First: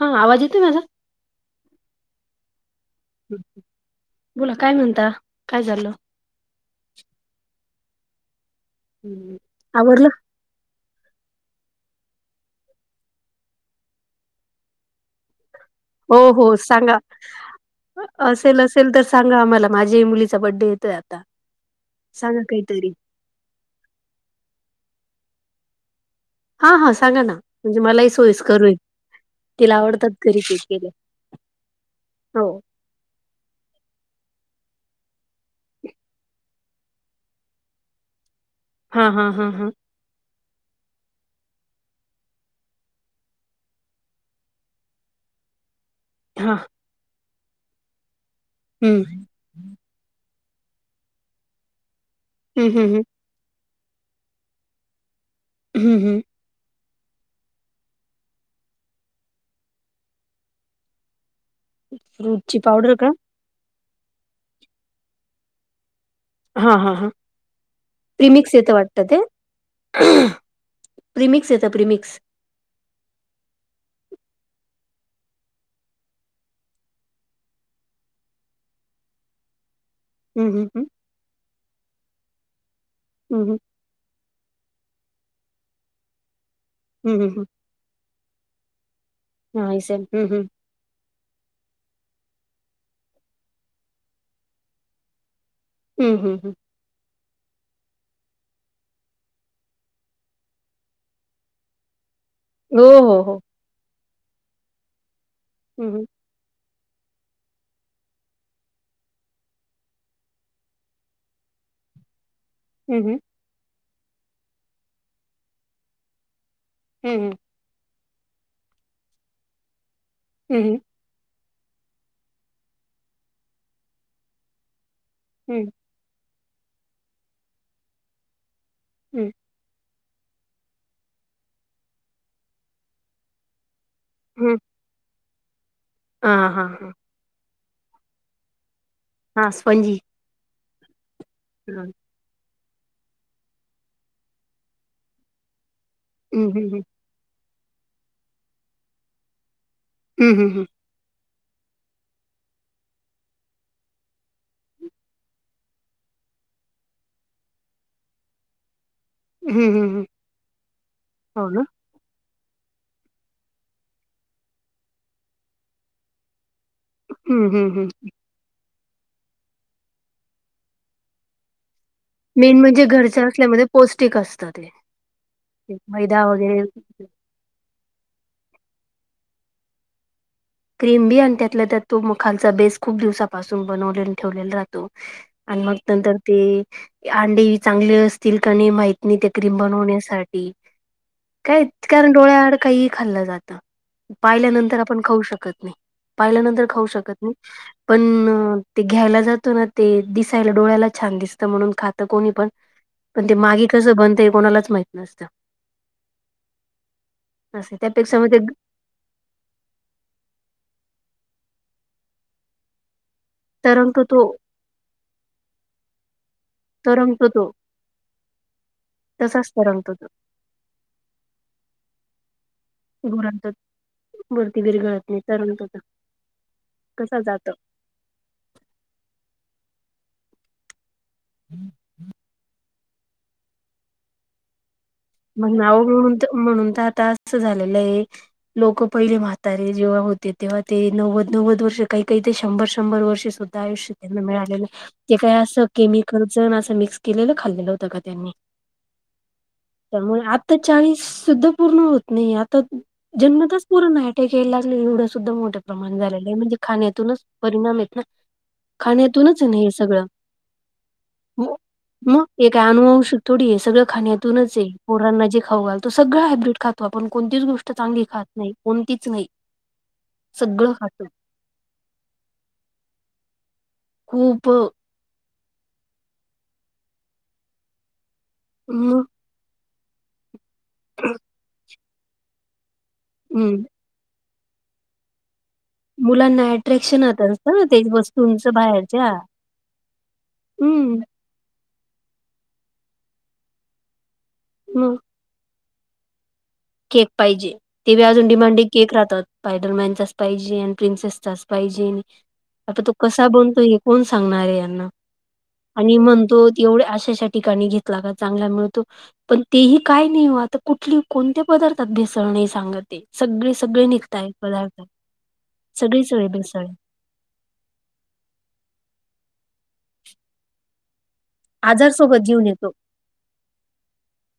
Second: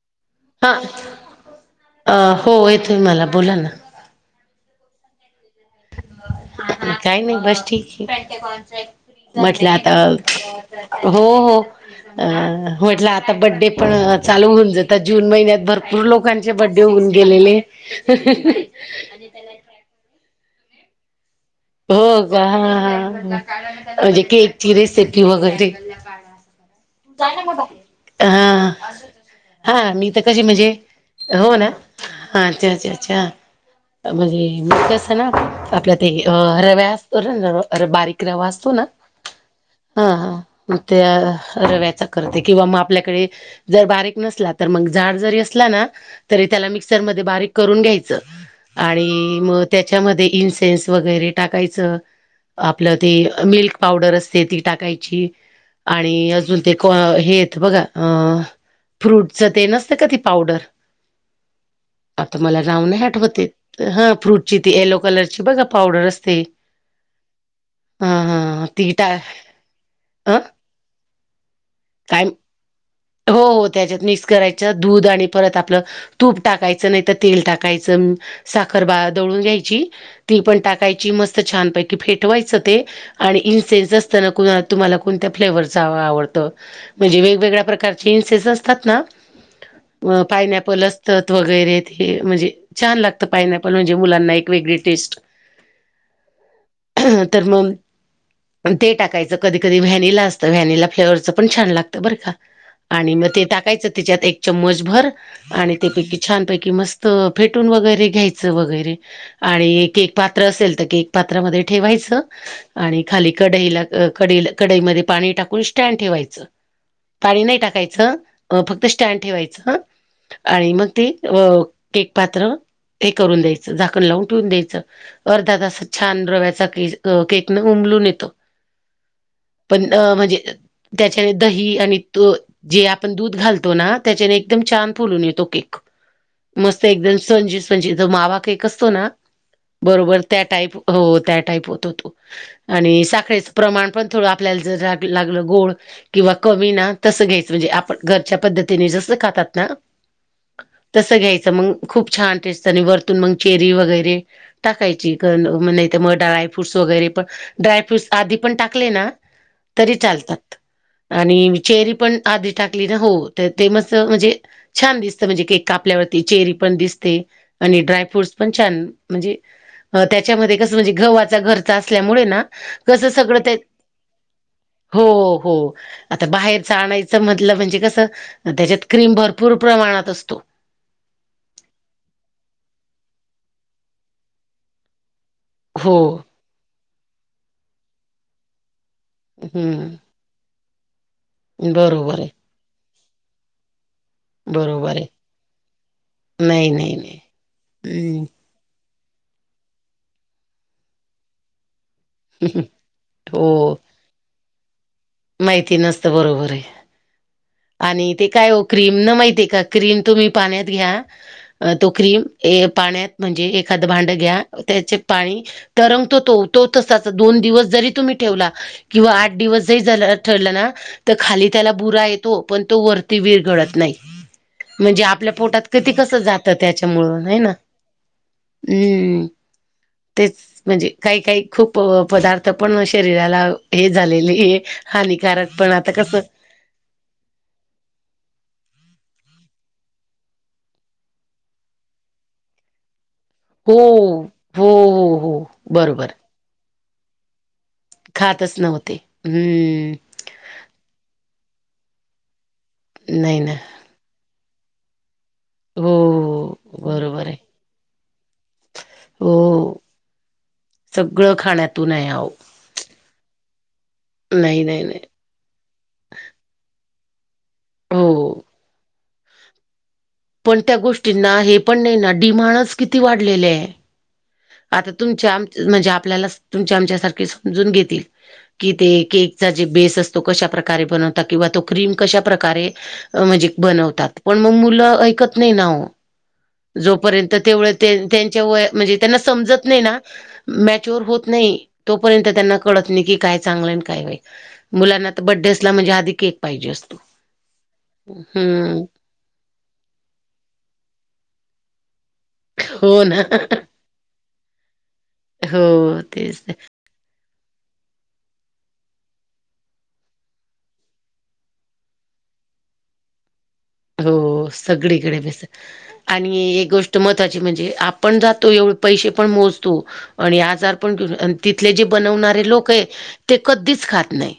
हा आवाज येतोय? हा माझा. अ हो येते मला, बोला हम्म. ना. बोला काय म्हणता? काय झालं? काही नाही बस ठीक आहे. हम्म. म्हटलं आता आवरलं? हो हो. अ म्हटलं आता बड्डे पण चालू होऊन जातात, जून महिन्यात भरपूर भरपूर हो लोकांचे हो बड्डे सांगा. होऊन गेलेले. असेल असेल तर सांगा आमला, माझ्या ही मुलीचा बड्डे येतय आता हो सांगा का! ह काहीतरी म्हणजे केकची रेसिपी वगैरे. हा हां. सांगा ना, म्हणजे मलाही सोइक्सर हा होईल. तिला हा आवडतात मी तर घरी कशी केक म्हणजे, केले हो ना, हो अच्छा, अच्छा, अच्छा म्हणजे म [unintelligible] असत ना आपल्या ते रव्या असतो ना, बारीक रवा असतो ना हा हा हा हा. हा हा म अ त्या रव्याचा करते, किंवा मग आपल्याकडे जर बारीक नसला, तर मग झाड जरी असला ना तरी हा त्याला मिक्सरमध्ये बारीक करून घ्यायचं, हम्म आणि मग त्याच्यामध्ये इन्सेनस वगैरे टाकायचं, हम्म आपलं हम्म ते मिल्क पावडर असते ती टाकायची हम्म हम्म आणि अजून ते हेेअसत बघा अ फ्रूटच ते नसते का ती पावडर, आता फ्रूटची मला नाव पावडर नाही का? आठवत ते ह फ्रूटची ती येलो कलरची बघा पावडर अस ते हा हा हा हा प्रिमिक्स हा येतं ति वाटतं टा--अह प्रीमिक्स येते, प्रीमिक्स, हो हो, त्याच्यात मिक्स करायचं दूध आणि परत आपलं तूप टाकायचं, नाहीतर तेल टाकायचं, साखर बा दळून घ्यायची- ती हम्म पण हम्म टाकायची, मस्त छानपैकी फेटवायचं ते, आणि हम्म हम्म इसेन्सन त्यांना, कुणाला तुम्हाला कोणत्या फ्लेवरचं आवडतं म्हणजे हम्म हम्म हम्म वेगवेगळ्या प्रकारचे इन्सेस असतात ना, हा हम्म हम्म पायनॅपल अस तत वगैरे ते हे म्हणजे छान लागतं, पायनॅपल. म्हणजे मुलांना एक वेगळी टेस्ट हं हं हं. तर मग ते टाकायचं, कधी कधी व्हॅनिला असतं, व्हॅनिला फ्लेवरचं पण छान लागत, बर का! हो आणि हो मग हो ते टाकायच. त्याच्यात एक चमच भर आणि हम्म ते छानपैकी मस्त फेटून वगैरे घ्यायचं. वगैरे. आणि केक पात्र असेल, तर केक पात्रामध्ये ठेवायचं. हम्म आणि खाली कडईला, क -कढईमध्ये पाणी टाकून स्टँड ठेवायचं. हम्म पाणी नाही टाकायचं, फक्त स्टँड ठेवायचं ह आणि हम्म मग ते केक पात्र हे करून द्यायचं, झाकण लावून ठेवून द्यायचं, अर्धा हम्म तास छान रव्याचा केक उंमलून येतो हम्म. म्हणजे त्याच्या दही आणि दु -जे आपण दूध घालतो ना, त्याच्याने हम्म एकदम छान फुलून येतो केक हां हां मस्त हां एकदम स्पंजी म्हणजे जो मावा केक असतो ना, हां स्पंजी बरोबर त्या टाईप हो, त्या टाईप हं होतो तो. आणि साखरे चं प्रमाण पण थोडं आपल्याला जर लागलं गोड किंवा हं कमी हं ना तसं घ्यायचं, म्हणजे आपण घरच्या पद्धतीने जसं खातात ना हं हं हं तसं घ्यायचं, मग खूप छान टेस्ट आणि वरतून मग चेरी वगैरे टाकायची. नाही तर मग ड्रायफ्रूट्स वगैरे पण ड्रायफ्रूट्स आधी पण टाकले ना, हं हं तरी हं चालतात, हो आणि ना चेरी पण आधी टाकली ना, हो, तर ते मस् म्हणजे छान दिसत म्हणजे केक कापल्यावरती चेरी पण दिसत हं हं हं ड्राय फ्रुट पण छान म्हणजे त्याच्यामध्ये कस म्हणजे ग घ असल्यामुळे ना मेन म्हणजे कस घरच्या सगळं ते असल्यामध्ये पौष्टिक असतं ते हो हो ते मैदा आता वगैरे बाहेरच आणायचं मधलं म्हणजे कसं त्याच्यात क्रीम भरपूर प्रमाणात असतो क्रीम बी आणि त्यातला त्या तो खालचा बेस खूप दिवसापासून बनवले ठेवलेला राहतो आणि मग हो नंतर ते अंडे चांगले असतील का नाही माहिती न ते क्रीम हम्म बनवण्यासाठी काय कारण बरोबर आहे डोळ्याआड काही खाल्लं जातं पाहिल्यानंतर बरोबर आपण आहे खाऊ शकत नाही पाहिल्यानंतर खाऊ शकत नाही पण हम्म ते घ्यायला जातो ना ते दिसायला डोळ्याला छान दिसत म्हणून ख कोणी पण पण ते हो मागे कसं बनतं हे कोणालाच माहित नसतं माहिती नसत बरोबर आहे असं आणि त्यापेक्षा ते मग काय क्रीम न माहितीे का क्रीम तुम्ही पाण्यात घ्या तो क्रीम पाण्यात म्हणजे एखादं तरंगतो भांड तो घ्या त्याचे पाणी तरंगतो तो तो तसाच तरंगतो दोन तो दिवस जरी तुम्ही ठेवला किंवा आठ तसाच दिवस जरी तरंगतो झा तो ठरलं ना तर खाली त्याला बुरा येतो पण तो वरती विर गुरांच्या घडत नाही वरती म्हणजे विरघळत नाही आपल्या पोटात तरंगतो तो किती कसं जातं त्याच्यामुळ कसा आहे ना जातो हम्म तेच म्हणजे काही काही खूप पदार्थ आपण शरीराला हे झालेली मग नाव म्हणून म्हणून तर आता असं झालेलं आहे लोक पहिले म्हातारे जेव्हा होते तेव्हा ते नव्वद नव्वद वर्ष काही काही ते शंभर शंभर वर्षेच हो आयष्य त्यांना मिळालेलं हो हो ते हो काही असं बरोबर केमिकल अस मिक्स केलेलं खाल्लंत खातच नव्हते हम्म आता चाळीस सुद्धा पूर्ण होत नाही आता नाही ना जन्मताच पूर्ण आहे खेयला लागले एवढं सुद्धा मोठ्या प्रमाण झालेलं आहे म्हणजे हो खाण्यातूनच बरोबर आहे परिणाम येत ना खाण्यातूनच ना हे हो सगळं सगळं हो. खाण्यातून आहे मग आहो हे काय अुवू शक ोडी हे सगळं खाण्यात नाही नाही नाही जे खाऊालो सगळ हायब्रिड खातो आपण कोणतीच गोष्ट चांगली खात हो नाही कोणतीच नाही पण सगळं त्या खातो. गोष्टींना हे पण नाही ना डिमाांडच किती वाढलेले आहे उप आ तुम म्हणजे आपल्याला तुमच्या आमच्या सारख समजून घेतील कि ते मग केक जे बेस असतो कशा प्रकारे बनवतात किंवा तो क्रीम कशा प्रकारे म्हणजे हं. बनवतात पण मग मुलं ऐकत नाही ना मुलांना अट्रॅक्शन होत जोपर्यंत असतं ना तेवढ ते त्यांच्या वस्तूंचं व म्हणजे बाहेरच्या. त्यांना समजत नाही ना मच हं. होत नाही तोपर्यंत त्यांना कळत नाही की काय चांगलं काय मग मुलांना बड्डेसलाणजे आधी केक पाहिजे असतो केक पाहिजे ते अजून डिमांडी हम्म केक राहतात पायडल मॅनचाच पाहिजे आणि प्रिन्सेसचाच पाहिजे आणि आता तो हो ना कसा बनतोय हे कोण सांगणार आहे यांना आणि हो म्हणतो तेच तर. एवढ्या आशासाठी ठिकाणी घेतला का चांगला मिळतो पण तेही काय नाही आता कुठली कोणत दर त दिस नाही सांगते सगळे सगळे निघताय हो पदारताय सगळीकडे सगळेचळे बेसळे मताची म्हणजे आपण जातो एवढे पैसे पण मोजतो आणि आजार पण घेऊन तिथले जे आजार सोबत जीवन बनवणारे लोक येतो आहे ते कधीच खात नाही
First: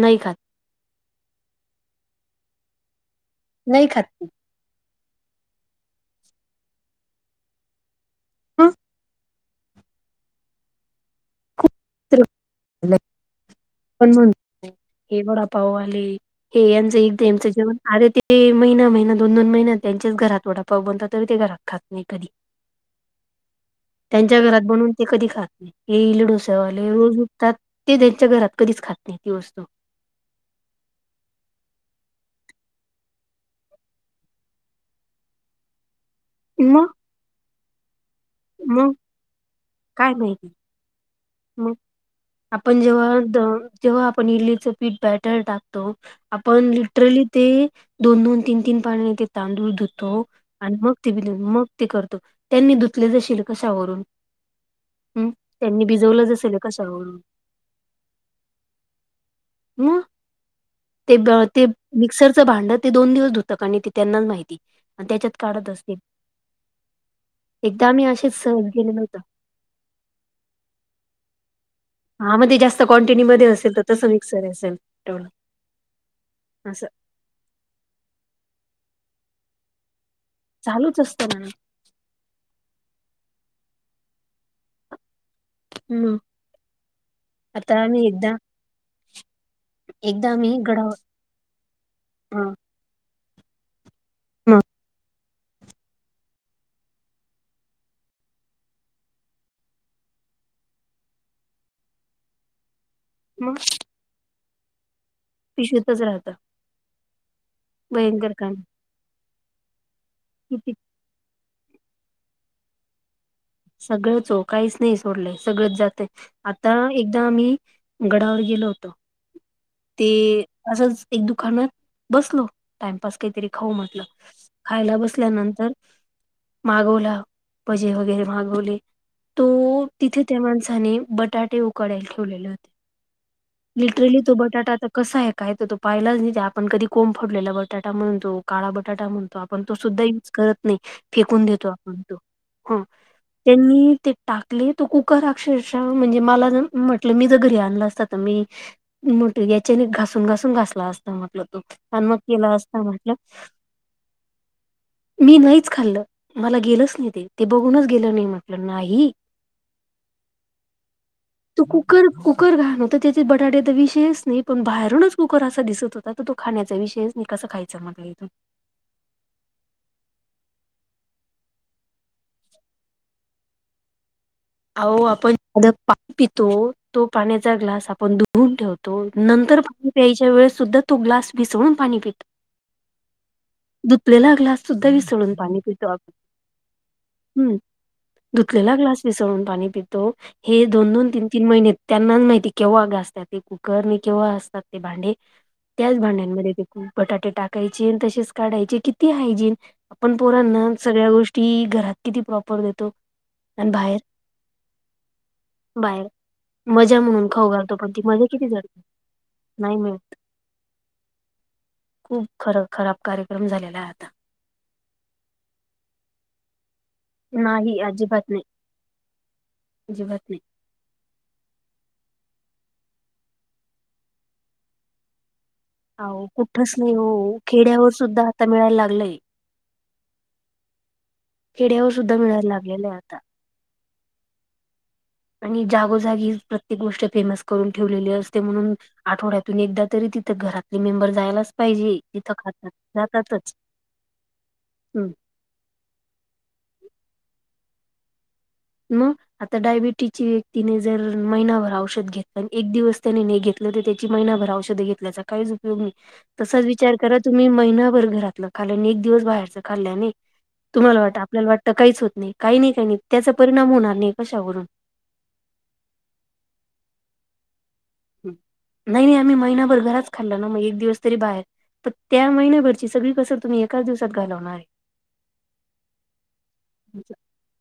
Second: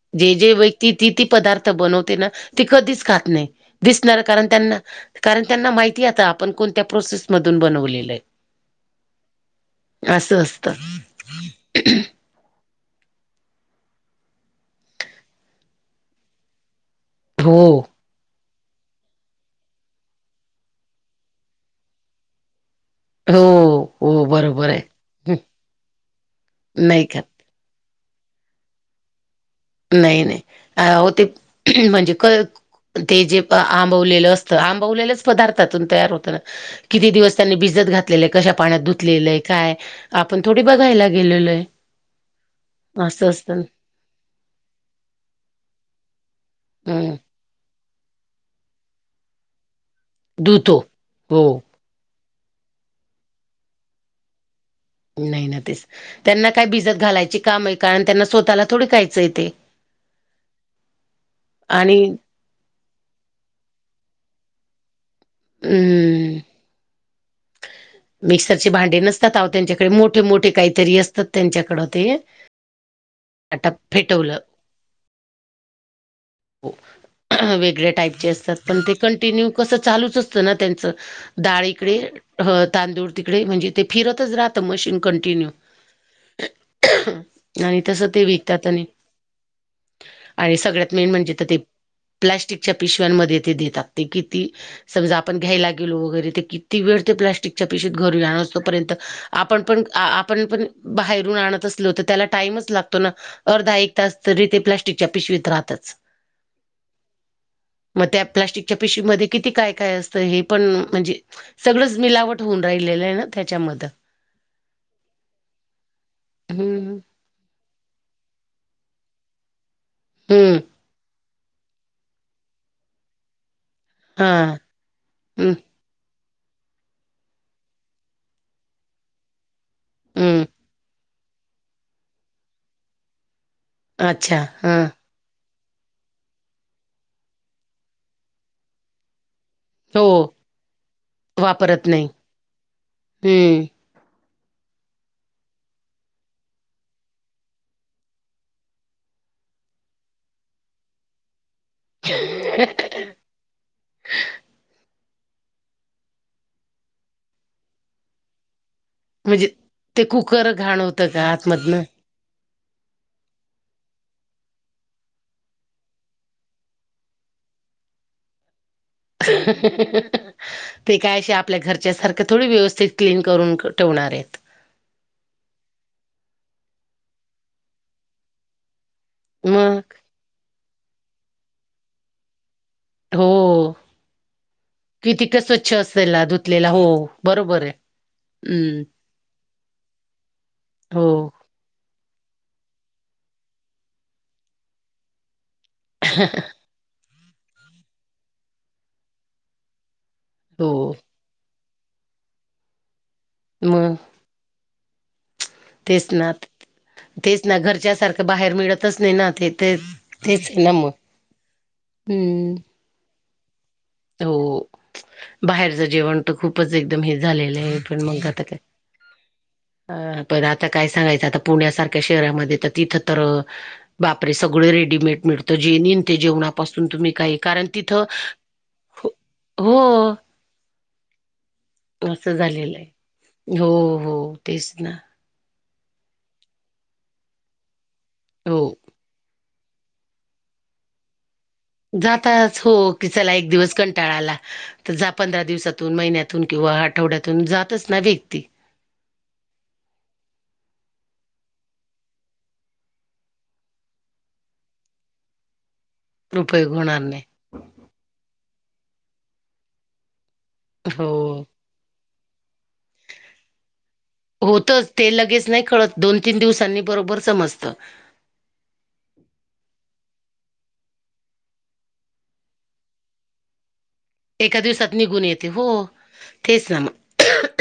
नाही जे खात जे व त ति ती पदार्थ बनवते ना ती कधीच खात नाही खात दिसणार ती कारण त्यांना कारण त्यांना माहिती आता आपण कोणत्या प्रोसेसमधून बनवलेलं आहे हम असं असस्त त पण म्हण हे वडापाऊ आले हे यांच एकच हो जेवण आ ते ते महिना महिना दोन दोन महिन्या त्यांचेच घरातवडापाव बनत तरी ते घरात खास नाही कधी हो हो त्यांच्या घरात बरोबर आहे बनून ते कधी हं, खात नाही हे इले डोसेवाले नाही का रोज तर ते त्यांच्या घरात कधीच खात नाही ती वस्तू नाही नाही अ हो ते म्हणजे क ते जे आंबवलेलं असतं आंबवलेलंच पदार्थातून तयार होतं ना हना किती दिवसनी बिजत घातली लेलंय कशा पाण्यात धुतलेलंय काय आपण थोडी बघायला गेलेलय मग आपण जेव्हा जेव्हा आपण इल्लीचं पीठ बॅटर टाकतो आपण हम्म लिटरली ते दोन दोन तीन तीन पाण्या ते तांदूळ धुतो आणि धुतो मग ते हो मग करतो त्यांनी धुचले जाशील कसावरून नाही ना तेच त्यांना काय भिजत कशावरून घालायची काम आहे कारण त्यांना स्वतःला थोडी काायचं येते म ते ते आणि मिक्सर भांडत ते दोन दिवस धुतक आणि ते त्यांनाच माहिती त्याच्यात काढत असतील हम्म एकदा आम्ही असेच सहज मिक्सरचे भांडे गेलेलो होतो नसतात त्यांच्याकडे मोठे मोठे काहीतरी असतात त्यांच्याकड ते हा मग ते जास्त क्वांटिटीमध्येध्ये आता असेल तर तस फेटवलं मिक्सर असेलव वेगळ्या टाईपचे असतात पण ते कंटिन्यू कसं चालूच अस त्यांच चालूच असतं ाळी तिकडे तांदूळ तिकडे म्हणजे ते फिरतच राहतं मशीन कंटिन्यू हम् आणि तस ते विकतात आणि एकदा आम्ही आणि सगळ्यात गडावर म्हण प् हा मग आपण घ्यायला गेलो वगैरे ते किती वेळ ते प्लास्टिकच्या पिशी घर जाणार असतोपर्यंत आपण पण आपण पण बाहेरून आणत असलोत त्याला टाइमच लागतो तो अर्धा एक तास तरी ते प्लास्टिकच्या पिशवीत राहतात पिशवीतच राहत मग त्या भयंकर काम प्लास्टिकच्या पिशीवीमध्येध्ये किती काय काय असत हे पण किती म्हणजे सगळंच मिलावट होऊन राहिलेलं आहे ना त्याच्यामध्ये सगळंच हो काहीच नाही सोडलंय सगळंच जातं आता हम्म एकदा आम्ही गडावर गेलो होतो ते हम्म असंच एक दुकानात बसलो टाइमपास काहीतरी खाऊ म्हटलं हा खायला हम्म बसल्यानंतर मागवला पजे वगैरे माग ले तो तिथे त्या हम्म माणसाने बटाटे उकडायला ठेवलेले होते लिटरली तो अच्छा हा बटाटाता कसा आहे काय तर तो पाहिलाच नाही आपण कधी कोंब फडलेला बटाटा म्हणतो काळा बटाटा म्हणतो पण तो हो सुद्धा युज करत नाही फेकून देतो वापरत आपण नाही तो ह हम्म त्यांनी ते टाकले तो कुकर अक्षरश म्हणजे मला म्हटलं मी ज घरी आणलं असत तर मी मोठ याच्याने घासून घासून घासला असता म्हट तो आणि मग केला असता म्हटलं [unintelligible] मी नाहीच खाल्लं मला गेलंच नाही ते ते बघूनच गेलं नाही म्हटलं नाही म्हणजे ते कुकर घाणवतं का तो आतमधन कुकर कुकर घाण होतं त्याच्यात बटाट्याचा विषयच नाही पण बाहेरूनच कुकर असा दिसत होता तर तो खाण्याचा विषयच नाही कसा खायचा ेत ह ते काय आपल्या घरच्या सारख थोडी व्यवस्थित क्लीन करून ठेवणार आहेत अहो आपण पाणी पितो तो पाण्याचा ग्लास आपण ुधून ठेवतो तो नंतर मग पाणी प्यायच्या वेळेस सुद्धा तो ग्लास भसळून पाणी हो पितो दुपलेला ग्लास सुद्धा किती विसळून का पाणी स्वच्छ पितो आपण असेल धुतलेला हो हम्म बरोबर आहे ुतलेला हम्म ग्लास विसळून पाणी पितो हे दोन हो दोन तीन तीन महिने त्यांना माहिती केव्हा घासतात ते कुकर आणि केव्हा असतात ते भांडे त्याच भांड्यांमध्ये बटाटे टाकायचे तसेच काढायचे किती हायजीन आपण पोरांना हो सगळ्या गोष्टी ती घरात किती प्रॉपर देतो आणि बाहेर बाहेर तेचनाथ मजा म्हणून तेच खाऊ ना घालतो पण घरच्या ती सारखं मजा किती बाहेर जडते मिळतच नाही ना ते ते नाही मिळत तेच आहे ना मग खूप हम्म. खर खराब कार्यक्रम झालेला आहे आता हो बाहेरच जेवण खूपच एकदम हे झालेलं आहे नाही पण मग अजिबात आता नाही अजिबात काय नाही पण ता काय सांगायचं आता पुण्यासारख्या शहरामध्ये तर तिथं तर बापरे सगळे रेडीमेड मिळत जे नेनते अहो कुठच जेवणापासून नाही हो तुम्ही काही कारण खेड्यावर तिथं सुद्धा आता मिळायला लागलय हो खेड्यावर सुद्धा असं मिळायला झालेलं लागलेलं आता आहे हो हो तेच ना आणि जागोजागी प्रत्येक गोष्ट फेमस करून ठेवलेली असते म्हणून हो. आठवड्यातून एकदा तरी तिथं घरातले मेंबर जायलाच पाहिजे तिथं जातच खातात हो की चला एक जातातच दिवस कंटाळाला तर जा हम्म पंधरा दिवसात महिन्यातून किंवा आठवड्यातून जातच ना व्यक्ती मग आता डायबिटीजच्या व्यक्तीने जर महिनाभर औषध घेतलं एक दिवस त्याने न घेत ते त्याची महिनाभर औषधे घेतल्याचा काही य तसच उपयोग विचार होणार नाही. करा तुम्ही महिनाभर घरातलं खाल्ने एक दिवस बाहेरच खाल्ल्याने तुम्हाला वाटतं हो. आपल्याला वाटतं काहीच होत नाही काही नाही काही नाही त्याचा परिणाम होणार नाही कशावरून होतच ते लगेच नाही खळत दोन तीन दिवसांनी बरोबर समजतं नाही नाही आम्ही महिनाभर घराच खाल्ल ना मग एक दिवस तरी बाहेर त्या महिन्याभरची सगळी कसर तुम्ही काय दिवसात घालवणार एका आहे दिवसात निघून येते हो तेच ना मग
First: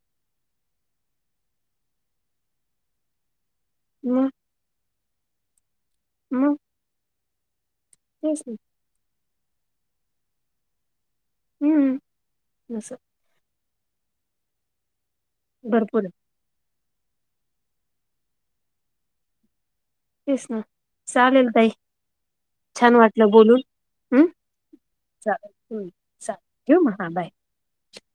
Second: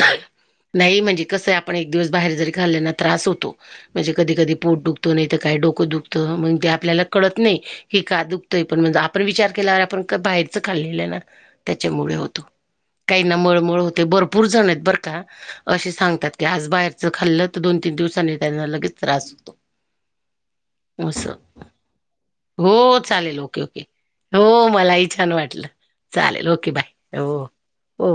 नाही म्हणजे कसं आहे आपण एक दिवस बाहेर जरी खाल्ल्याना त्रास होतो म्हणजे मग कधी कधी पोट दुखतो नाही काय डोकं मग दुखत आपल्याला कळत नाही की का तेच ना दुखतं पण आप विचार केल्यावर आपण बाहेरच खाल्ले हम्म त्याच्यामुळे होतो असं काही मळमळ होते भरपूर जण आहेत बर का असे भरपूर आहे सांगतात ते आज बाहेरचं खाल्लं तर दोन तीन दिवसांनी त्यांना लगेच त्रास होतो तेस ना असं. चालेल तई हो चालेल ओके ओके हम्म हो मलाही छान चालेल वाटलं हम्म चालेल ओके ठेवू मग हा बाय हो हो